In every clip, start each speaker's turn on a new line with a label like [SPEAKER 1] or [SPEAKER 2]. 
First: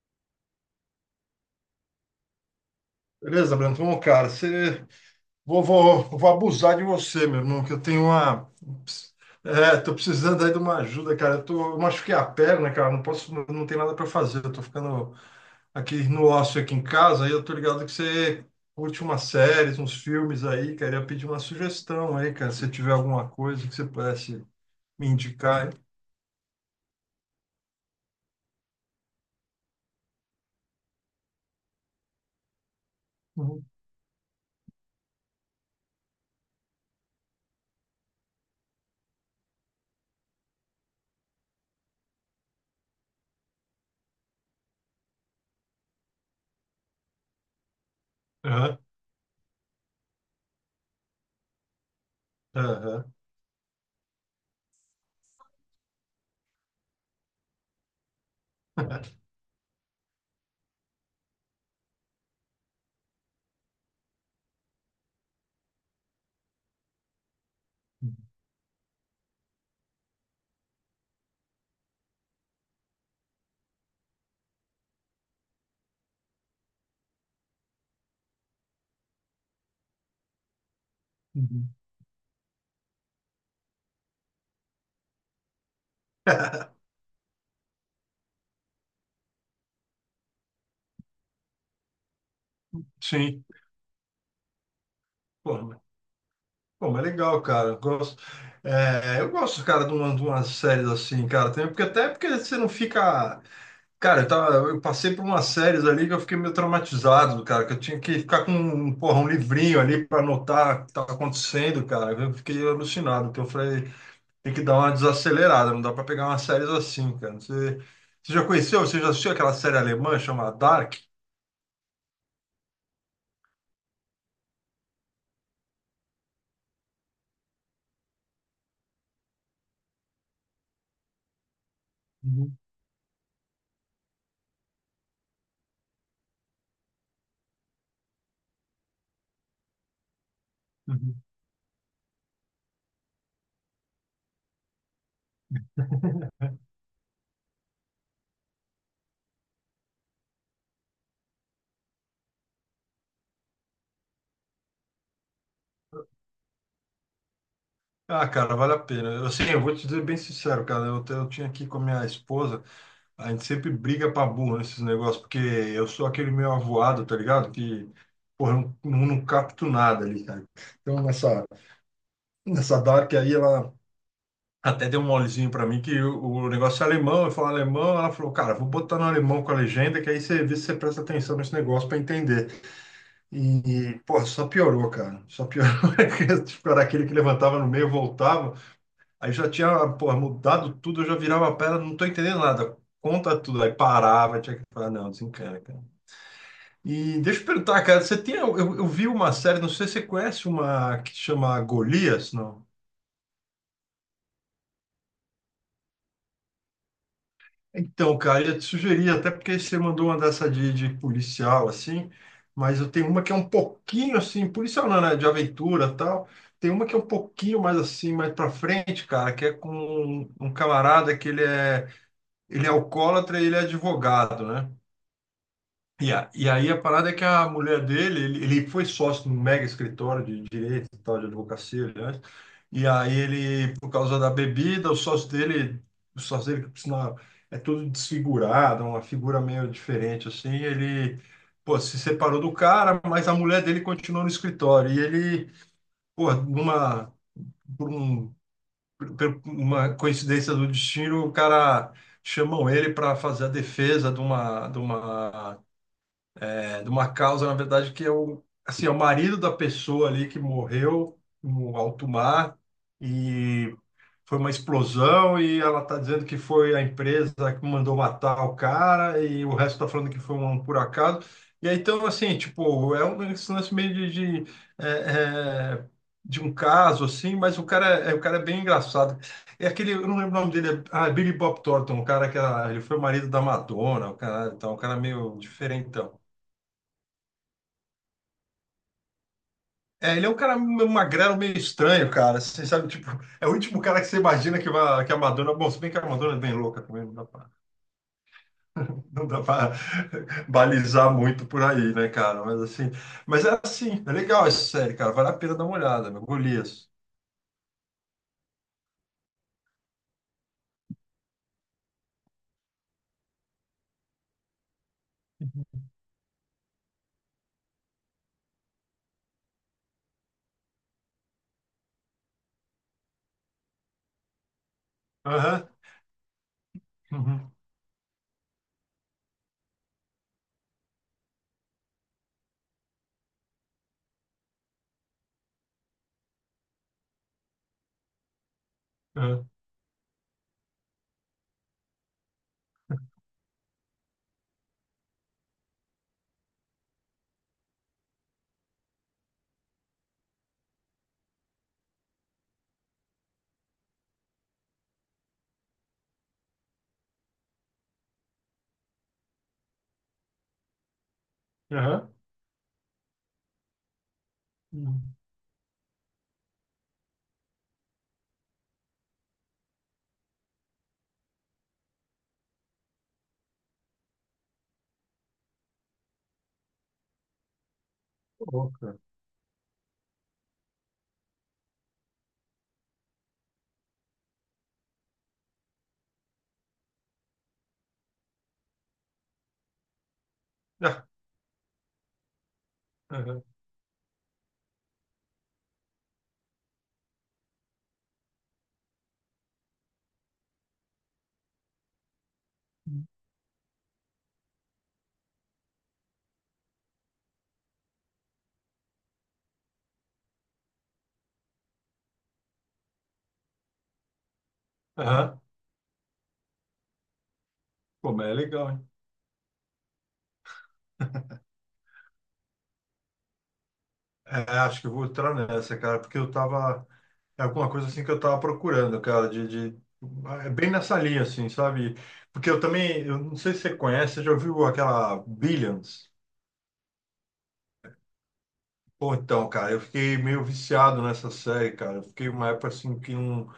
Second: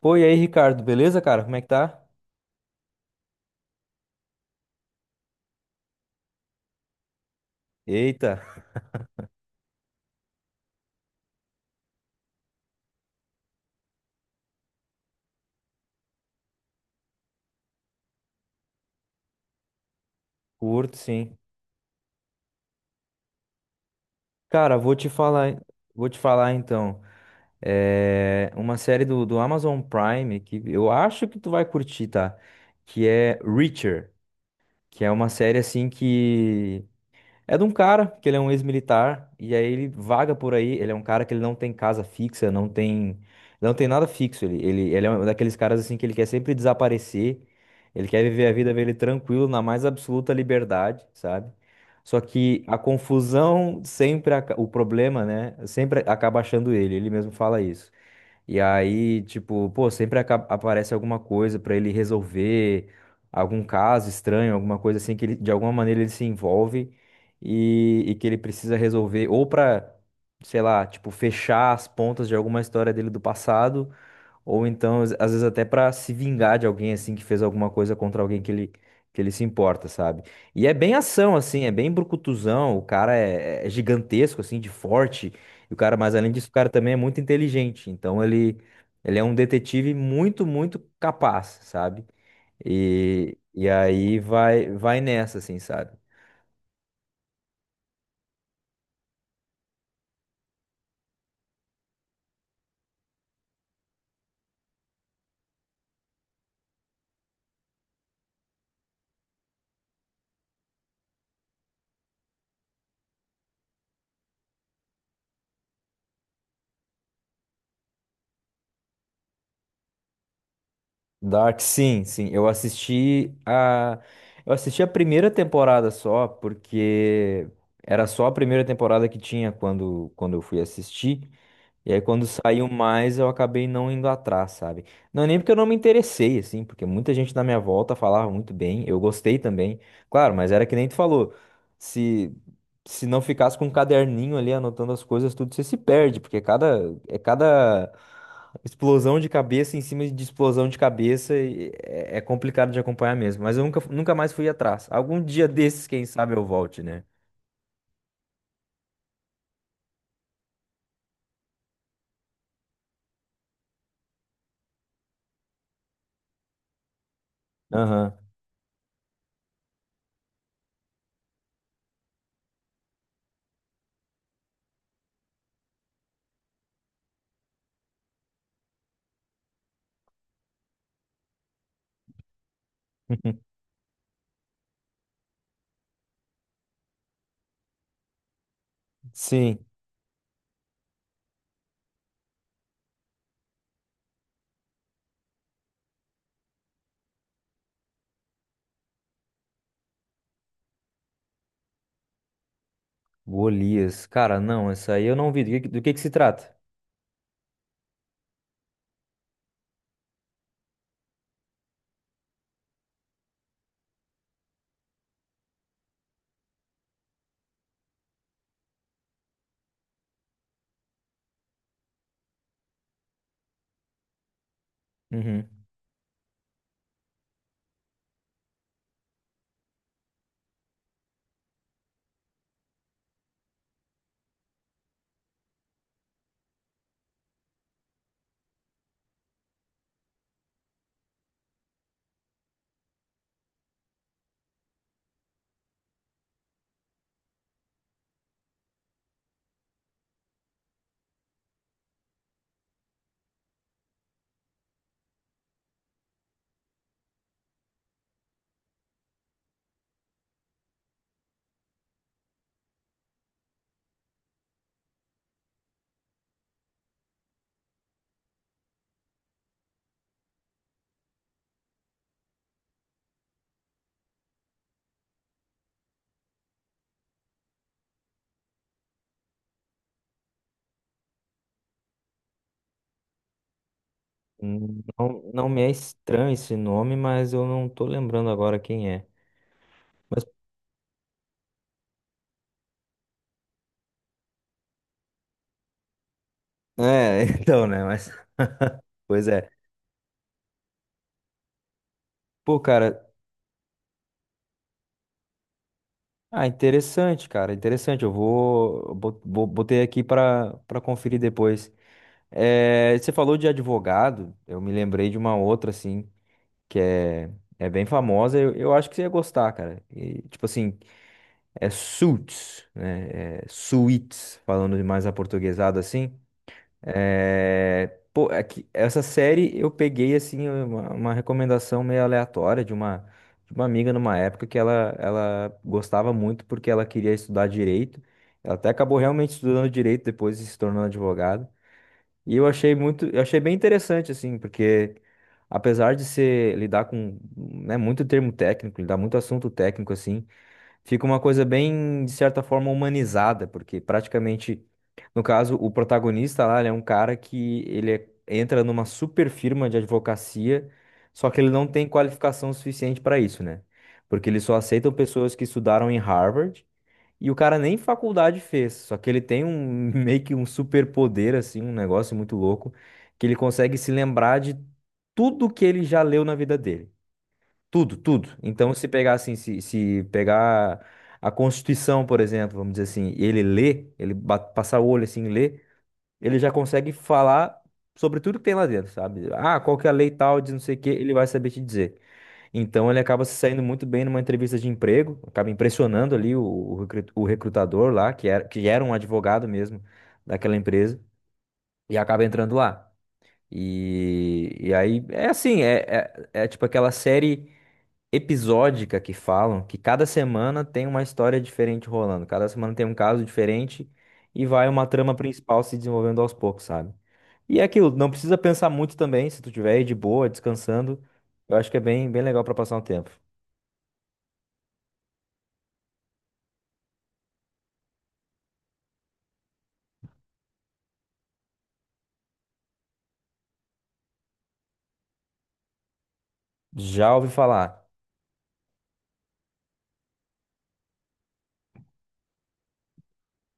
[SPEAKER 1] Pô, e aí, Ricardo, beleza, cara? Como é que tá?
[SPEAKER 2] Beleza, Brandon? Bom, cara, você... vou abusar de você, meu irmão, que eu tenho
[SPEAKER 1] Eita,
[SPEAKER 2] uma. É, tô precisando aí de uma ajuda, cara. Eu, tô... eu machuquei a perna, cara. Não posso, não, não tem nada para fazer. Eu tô ficando aqui no ócio aqui em casa, aí eu tô ligado que você curte umas séries, uns filmes aí, cara.
[SPEAKER 1] curto,
[SPEAKER 2] Eu ia pedir
[SPEAKER 1] sim.
[SPEAKER 2] uma sugestão aí, cara. Se tiver alguma coisa que você pudesse
[SPEAKER 1] Cara,
[SPEAKER 2] me indicar aí.
[SPEAKER 1] vou te falar então. É uma série do Amazon Prime que eu acho que tu vai curtir, tá? Que é
[SPEAKER 2] Uhum.
[SPEAKER 1] Reacher, que é uma série assim que é de um cara que ele é um ex-militar e aí ele vaga por aí. Ele é um cara que ele não tem casa fixa, não tem, não tem nada fixo. Ele é um daqueles caras assim que ele quer sempre desaparecer. Ele quer viver a vida
[SPEAKER 2] Aham,
[SPEAKER 1] dele tranquilo, na mais absoluta liberdade, sabe? Só que a
[SPEAKER 2] aham.
[SPEAKER 1] confusão sempre, o problema, né? Sempre acaba achando ele. Ele mesmo fala isso. E aí, tipo, pô, sempre aparece alguma coisa pra ele resolver, algum caso estranho, alguma coisa assim que ele, de alguma maneira ele se envolve e que ele precisa resolver, ou pra, sei lá, tipo, fechar as pontas de alguma história dele do passado, ou então, às vezes, até pra se vingar de alguém, assim, que fez alguma coisa contra alguém que ele se importa, sabe? E é bem ação, assim, é
[SPEAKER 2] Uhum.
[SPEAKER 1] bem brucutuzão. O cara é, é gigantesco, assim, de forte. E o cara, mas além disso, o cara também é muito inteligente. Então, ele é um detetive muito, muito capaz, sabe? E,
[SPEAKER 2] Sim.
[SPEAKER 1] e aí vai, vai nessa,
[SPEAKER 2] Pô,
[SPEAKER 1] assim, sabe?
[SPEAKER 2] Pô, mas legal, cara. Eu gosto, é, eu gosto, cara, de uma, de umas séries assim, cara, também, porque até porque você não fica. Cara, eu, eu passei por umas séries ali que eu fiquei meio traumatizado, cara, que eu tinha que ficar com um, porra, um livrinho ali para anotar o que estava acontecendo, cara. Eu fiquei alucinado, que eu falei, tem que dar uma desacelerada, não dá para pegar umas séries assim, cara. Você, você já conheceu, você já assistiu aquela série alemã chamada Dark?
[SPEAKER 1] Dark, sim, sim. Eu assisti a. Eu assisti a primeira temporada só, porque era só a primeira temporada que tinha quando eu fui assistir. E aí, quando
[SPEAKER 2] Uhum,
[SPEAKER 1] saiu mais, eu acabei não indo atrás, sabe? Não, é nem porque eu não me interessei, assim, porque muita gente na minha volta falava muito bem, eu gostei também. Claro, mas era que nem tu
[SPEAKER 2] uhum.
[SPEAKER 1] falou, se, se não ficasse com um caderninho ali anotando as coisas, tudo você se perde, porque é cada explosão de cabeça em cima de explosão de cabeça e é, é complicado de acompanhar mesmo. Mas eu nunca, nunca mais fui atrás. Algum dia desses, quem sabe eu volte, né?
[SPEAKER 2] Ah, cara, vale a pena. Eu, assim, eu vou te dizer bem sincero, cara. Eu, eu tinha aqui com a minha esposa, a gente sempre briga pra burro nesses negócios, porque eu sou aquele meio avoado, tá ligado? Que,
[SPEAKER 1] Aham.
[SPEAKER 2] porra, eu não, não capto nada ali, cara. Então, nessa Dark aí, ela até deu um molezinho pra mim, que o negócio é alemão, eu falo alemão, ela falou, cara, vou botar no alemão com a legenda, que aí você vê se você presta atenção nesse negócio pra entender. E, porra, só piorou, cara. Só piorou. Tipo, era aquele que levantava no meio, voltava. Aí já
[SPEAKER 1] Sim.
[SPEAKER 2] tinha, pô, mudado tudo, eu já virava a pedra, não tô entendendo nada. Conta tudo, aí parava, tinha que falar, não, desencana, cara. E deixa eu perguntar, cara, você tem, eu vi uma série, não sei se você conhece uma que chama Golias, não?
[SPEAKER 1] Golias. Cara, não, essa aí eu não vi. Do que que se trata?
[SPEAKER 2] Então, cara, eu ia te sugerir, até porque você mandou uma dessa de policial, assim, mas eu tenho uma que é um pouquinho, assim, policial não, né, de aventura e tal. Tem uma que é um pouquinho mais, assim, mais pra frente, cara, que é com um, um camarada que ele é alcoólatra e ele é advogado, né?
[SPEAKER 1] Uhum.
[SPEAKER 2] E, a, e aí a parada é que a mulher dele, ele foi sócio num mega escritório de direito e tal, de advocacia, aliás. E aí ele, por causa da bebida, o sócio dele, que por sinal é todo desfigurado, uma figura meio diferente, assim, ele, pô, se separou do cara, mas a mulher dele continuou no escritório. E ele, pô, numa, por um, por uma coincidência do destino, o cara chamam ele para fazer a defesa de uma é, de uma causa, na verdade, que é o, assim, é o marido da pessoa ali que morreu no alto mar e foi uma explosão e ela está dizendo que foi a empresa que mandou matar o cara e o resto está falando que foi um por acaso. E aí, então, assim, tipo, é um esse lance meio de, é, é, de um caso, assim, mas o cara é bem engraçado. É aquele, eu não lembro o nome dele, é, ah, é Billy Bob Thornton, o cara que era, ele foi o marido da Madonna, o cara, então, um cara
[SPEAKER 1] Não,
[SPEAKER 2] meio
[SPEAKER 1] não me é
[SPEAKER 2] diferentão.
[SPEAKER 1] estranho esse nome, mas eu não tô lembrando agora quem é.
[SPEAKER 2] É,
[SPEAKER 1] Mas,
[SPEAKER 2] ele é um cara meio magrelo, meio estranho, cara. Você sabe, tipo, é o último cara que você imagina que, vai, que a Madonna. Bom, se bem que a Madonna é bem louca também,
[SPEAKER 1] é, então, né? Mas,
[SPEAKER 2] não
[SPEAKER 1] pois
[SPEAKER 2] dá
[SPEAKER 1] é.
[SPEAKER 2] pra balizar muito por aí, né, cara?
[SPEAKER 1] Pô,
[SPEAKER 2] Mas assim.
[SPEAKER 1] cara,
[SPEAKER 2] Mas é assim, é legal essa série, cara. Vale a pena dar uma olhada, meu.
[SPEAKER 1] ah,
[SPEAKER 2] Golias.
[SPEAKER 1] interessante, cara, interessante. Eu vou, botei aqui para conferir depois. É, você falou de advogado, eu me lembrei de uma outra, assim, que é, é bem famosa. Eu acho que você ia gostar, cara. E, tipo assim, é suits, né? É suits, falando de mais
[SPEAKER 2] Aham.
[SPEAKER 1] aportuguesado assim.
[SPEAKER 2] Uhum.
[SPEAKER 1] É, pô, é que essa série eu peguei assim uma recomendação meio aleatória de uma amiga numa época que ela gostava muito porque ela queria estudar direito. Ela até acabou realmente
[SPEAKER 2] Aham.
[SPEAKER 1] estudando direito depois e se tornando advogada. E eu achei muito, eu achei bem interessante assim, porque apesar de ser lidar com, né, muito termo técnico, lidar muito assunto técnico assim, fica uma coisa bem, de certa forma, humanizada, porque praticamente, no caso, o protagonista lá, ele é um cara que entra numa super firma de advocacia, só que ele não tem
[SPEAKER 2] Aham.
[SPEAKER 1] qualificação suficiente para isso, né? Porque eles só aceitam
[SPEAKER 2] Uhum.
[SPEAKER 1] pessoas que estudaram em Harvard e o cara nem faculdade fez, só que ele tem um meio que um superpoder assim, um negócio muito louco, que ele consegue se lembrar de tudo que ele já leu na vida dele. Tudo, tudo.
[SPEAKER 2] Pô,
[SPEAKER 1] Então, se
[SPEAKER 2] cara.
[SPEAKER 1] pegar assim, se pegar a Constituição, por exemplo, vamos dizer assim, e ele lê, ele passar o olho assim, e lê, ele já consegue falar sobre tudo que tem lá dentro, sabe? Ah, qual que é a lei tal de não sei o quê,
[SPEAKER 2] Ah,
[SPEAKER 1] ele vai saber te dizer. Então, ele acaba se
[SPEAKER 2] aham.
[SPEAKER 1] saindo muito bem numa entrevista de emprego, acaba impressionando ali o o recrutador lá, que era um advogado mesmo daquela empresa, e acaba entrando lá. E aí, é assim, é, é tipo aquela série episódica que falam, que cada semana tem uma história diferente rolando, cada semana tem um caso diferente e vai uma trama
[SPEAKER 2] Aham.
[SPEAKER 1] principal se desenvolvendo aos poucos, sabe? E é aquilo, não
[SPEAKER 2] Pô, mas é
[SPEAKER 1] precisa pensar
[SPEAKER 2] legal, hein?
[SPEAKER 1] muito também, se tu tiver aí de boa, descansando, eu acho que é bem, bem legal pra passar um tempo.
[SPEAKER 2] É, acho que eu vou entrar nessa, cara, porque eu tava. É alguma coisa assim que eu tava procurando, cara, de... É bem nessa linha, assim, sabe? Porque eu também, eu não sei se você conhece, você já ouviu aquela Billions?
[SPEAKER 1] Já ouvi falar.
[SPEAKER 2] Pô, então, cara, eu fiquei meio viciado nessa série, cara. Eu fiquei uma época assim que não,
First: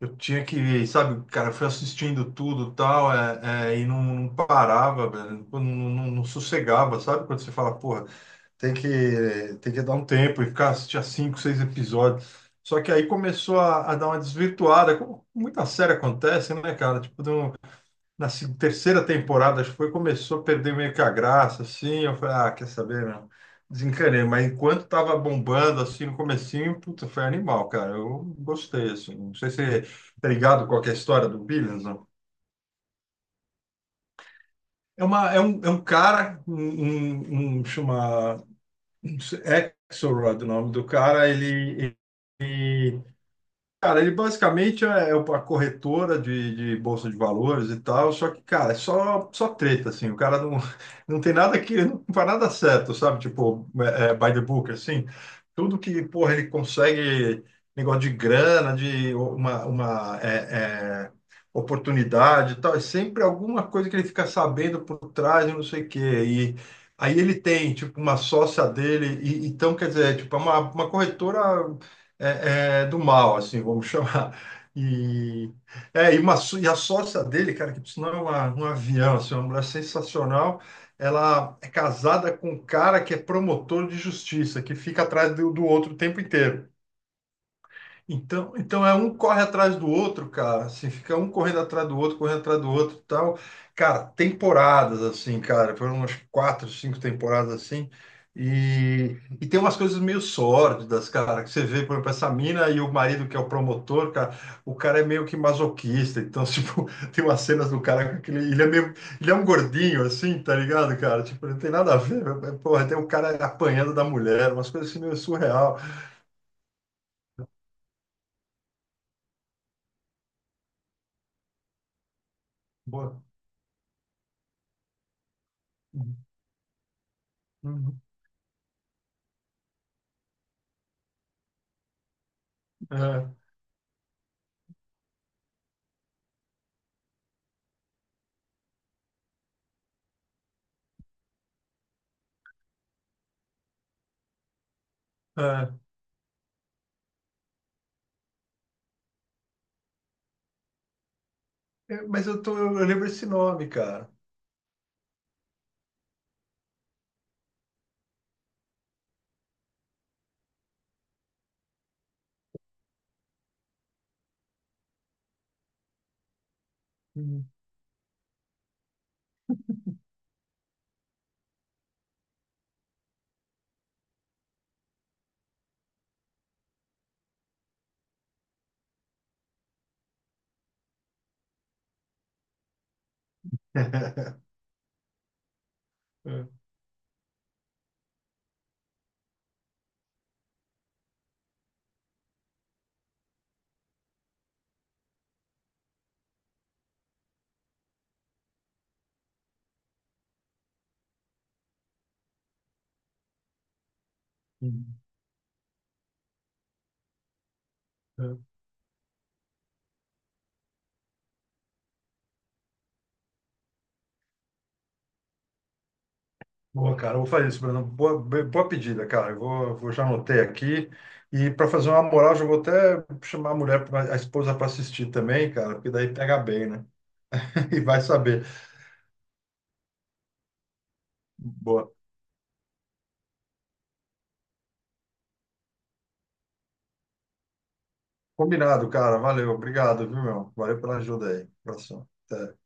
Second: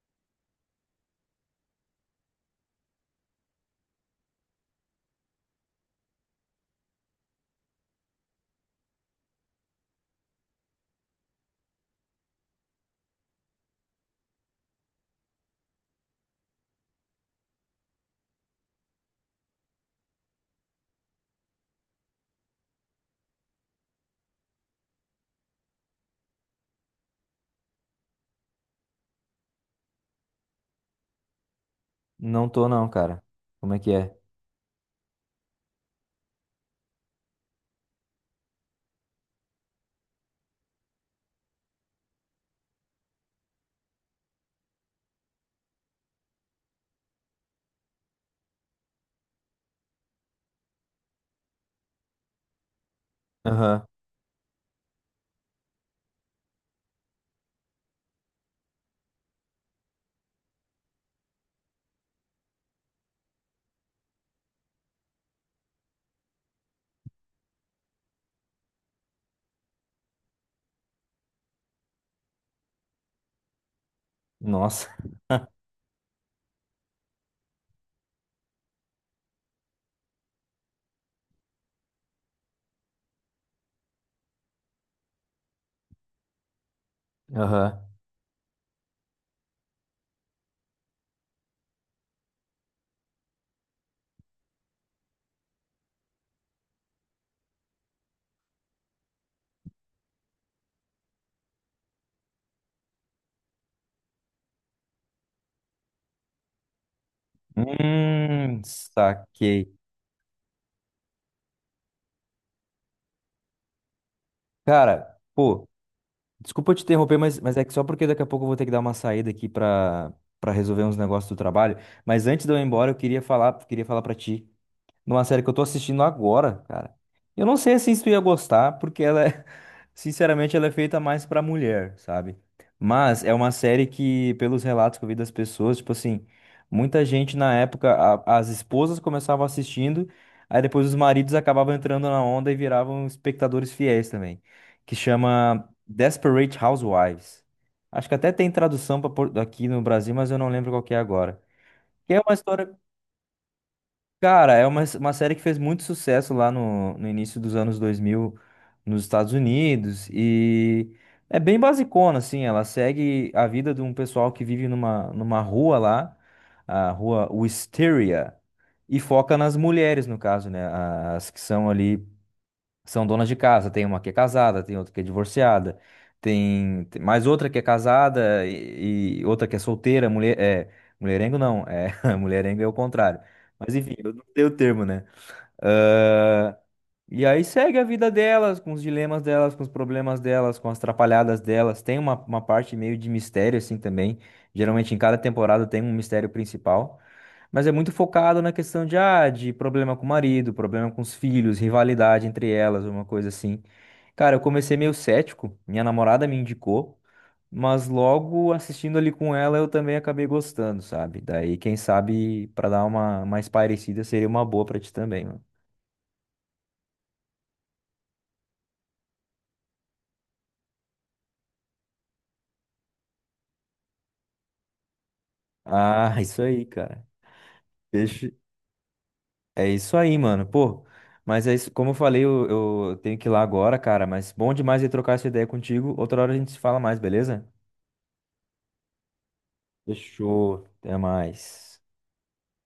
[SPEAKER 2] eu tinha que, sabe, cara, eu fui assistindo tudo e tal, é, é, e não, não parava, velho, não, não, não sossegava, sabe? Quando você fala, porra, Tem que, tem que dar um tempo e ficar assistir a cinco, seis episódios. Só que aí começou a dar uma desvirtuada, como muita série acontece, né, cara? Tipo, na se- terceira temporada, acho que foi, começou a perder meio que a graça, assim. Eu falei, ah, quer saber, meu? Desencanei. Mas enquanto tava bombando, assim, no comecinho, puta, foi animal, cara. Eu gostei, assim. Não sei se tá ligado com a história do Billions, não.
[SPEAKER 1] Não tô não, cara. Como é que é?
[SPEAKER 2] É, uma, é um cara, um, um chama um Axelrod, o nome do cara, ele cara, ele basicamente é uma corretora de bolsa de valores e tal, só que, cara, é só, só treta, assim, o cara não, não tem nada que, não faz nada certo, sabe? Tipo,
[SPEAKER 1] Aham.
[SPEAKER 2] é, é, by the book, assim, tudo que, porra, ele consegue, negócio de grana, de uma é, é, oportunidade e tal, é sempre alguma coisa que ele fica sabendo por trás e não sei o quê, e aí ele tem, tipo, uma sócia dele, e, então, quer dizer, tipo, é uma corretora é, é, do mal, assim, vamos chamar.
[SPEAKER 1] Nossa.
[SPEAKER 2] E, é, e, uma, e a sócia dele, cara, que por sinal é uma, um avião, assim, uma mulher sensacional, ela é casada com um cara que é promotor de justiça, que fica atrás do, do outro o tempo inteiro.
[SPEAKER 1] Aham.
[SPEAKER 2] Então, então é um corre atrás do outro, cara. Assim, fica um correndo atrás do outro, correndo atrás do outro, e tal. Cara, temporadas assim, cara, foram umas quatro, cinco temporadas assim. E tem umas coisas meio sórdidas, cara, que você vê, por exemplo, essa mina e o marido que é o promotor, cara, o cara é meio que masoquista, então, tipo, tem umas cenas do cara com aquele, ele é meio, ele é um
[SPEAKER 1] Saquei.
[SPEAKER 2] gordinho, assim, tá ligado, cara? Tipo, não tem nada a ver, mas, porra, tem o cara apanhando da mulher, umas coisas assim
[SPEAKER 1] Cara,
[SPEAKER 2] meio
[SPEAKER 1] pô,
[SPEAKER 2] surreal.
[SPEAKER 1] desculpa te interromper, mas é que só porque daqui a pouco eu vou ter que dar uma saída aqui para resolver uns negócios do trabalho. Mas antes de eu ir embora, eu
[SPEAKER 2] Boa.
[SPEAKER 1] queria falar para ti numa série que eu tô assistindo
[SPEAKER 2] Uhum.
[SPEAKER 1] agora, cara. Eu não sei assim
[SPEAKER 2] Uhum.
[SPEAKER 1] se tu ia gostar, porque ela é, sinceramente, ela é feita mais pra mulher, sabe? Mas é
[SPEAKER 2] É.
[SPEAKER 1] uma série que, pelos relatos que eu vi das pessoas, tipo assim, muita gente na época, as esposas começavam assistindo, aí depois os maridos acabavam entrando na onda e viravam espectadores fiéis também, que chama
[SPEAKER 2] Ah,
[SPEAKER 1] Desperate Housewives. Acho que até tem tradução pra aqui no Brasil, mas eu não lembro qual que é agora.
[SPEAKER 2] é,
[SPEAKER 1] Que é
[SPEAKER 2] mas
[SPEAKER 1] uma
[SPEAKER 2] eu tô, eu
[SPEAKER 1] história.
[SPEAKER 2] lembro esse nome, cara.
[SPEAKER 1] Cara, é uma série que fez muito sucesso lá no início dos anos 2000 nos Estados Unidos e é bem basicona, assim, ela segue a vida de um pessoal que vive numa, numa rua lá, a rua
[SPEAKER 2] Hum.
[SPEAKER 1] Wisteria, e foca nas mulheres, no caso, né, as que são ali são donas de casa. Tem uma que é casada, tem outra que é divorciada, tem, tem mais outra que é casada e outra que é solteira. Mulher, é, mulherengo não, é, mulherengo é o contrário. Mas enfim, eu não sei o termo, né?
[SPEAKER 2] É,
[SPEAKER 1] E aí segue a vida delas, com os dilemas delas, com os problemas delas, com as atrapalhadas delas. Tem uma parte meio de mistério, assim, também. Geralmente em cada temporada tem um mistério principal. Mas é muito focado na questão de, ah, de problema com o marido, problema com os filhos, rivalidade entre elas, uma coisa assim. Cara, eu comecei meio
[SPEAKER 2] hum.
[SPEAKER 1] cético, minha namorada me indicou, mas
[SPEAKER 2] É.
[SPEAKER 1] logo assistindo ali com ela eu também acabei gostando, sabe? Daí, quem sabe, pra dar uma mais parecida, seria uma boa pra ti também, mano.
[SPEAKER 2] Boa, cara. Eu vou fazer isso, Bruno. Boa, boa pedida, cara. Eu vou, vou já anotei aqui. E para fazer uma moral, já vou até chamar a mulher, a esposa para assistir também, cara, porque daí
[SPEAKER 1] Ah,
[SPEAKER 2] pega
[SPEAKER 1] isso aí,
[SPEAKER 2] bem, né?
[SPEAKER 1] cara.
[SPEAKER 2] E vai
[SPEAKER 1] Deixa-
[SPEAKER 2] saber.
[SPEAKER 1] é isso aí, mano. Pô, mas é isso, como
[SPEAKER 2] Boa.
[SPEAKER 1] eu falei, eu tenho que ir lá agora, cara. Mas bom demais de trocar essa ideia contigo. Outra hora a gente se fala mais, beleza?
[SPEAKER 2] Combinado, cara. Valeu. Obrigado, viu, meu?
[SPEAKER 1] Fechou.
[SPEAKER 2] Valeu
[SPEAKER 1] Até
[SPEAKER 2] pela ajuda aí.
[SPEAKER 1] mais.
[SPEAKER 2] Abração. Até.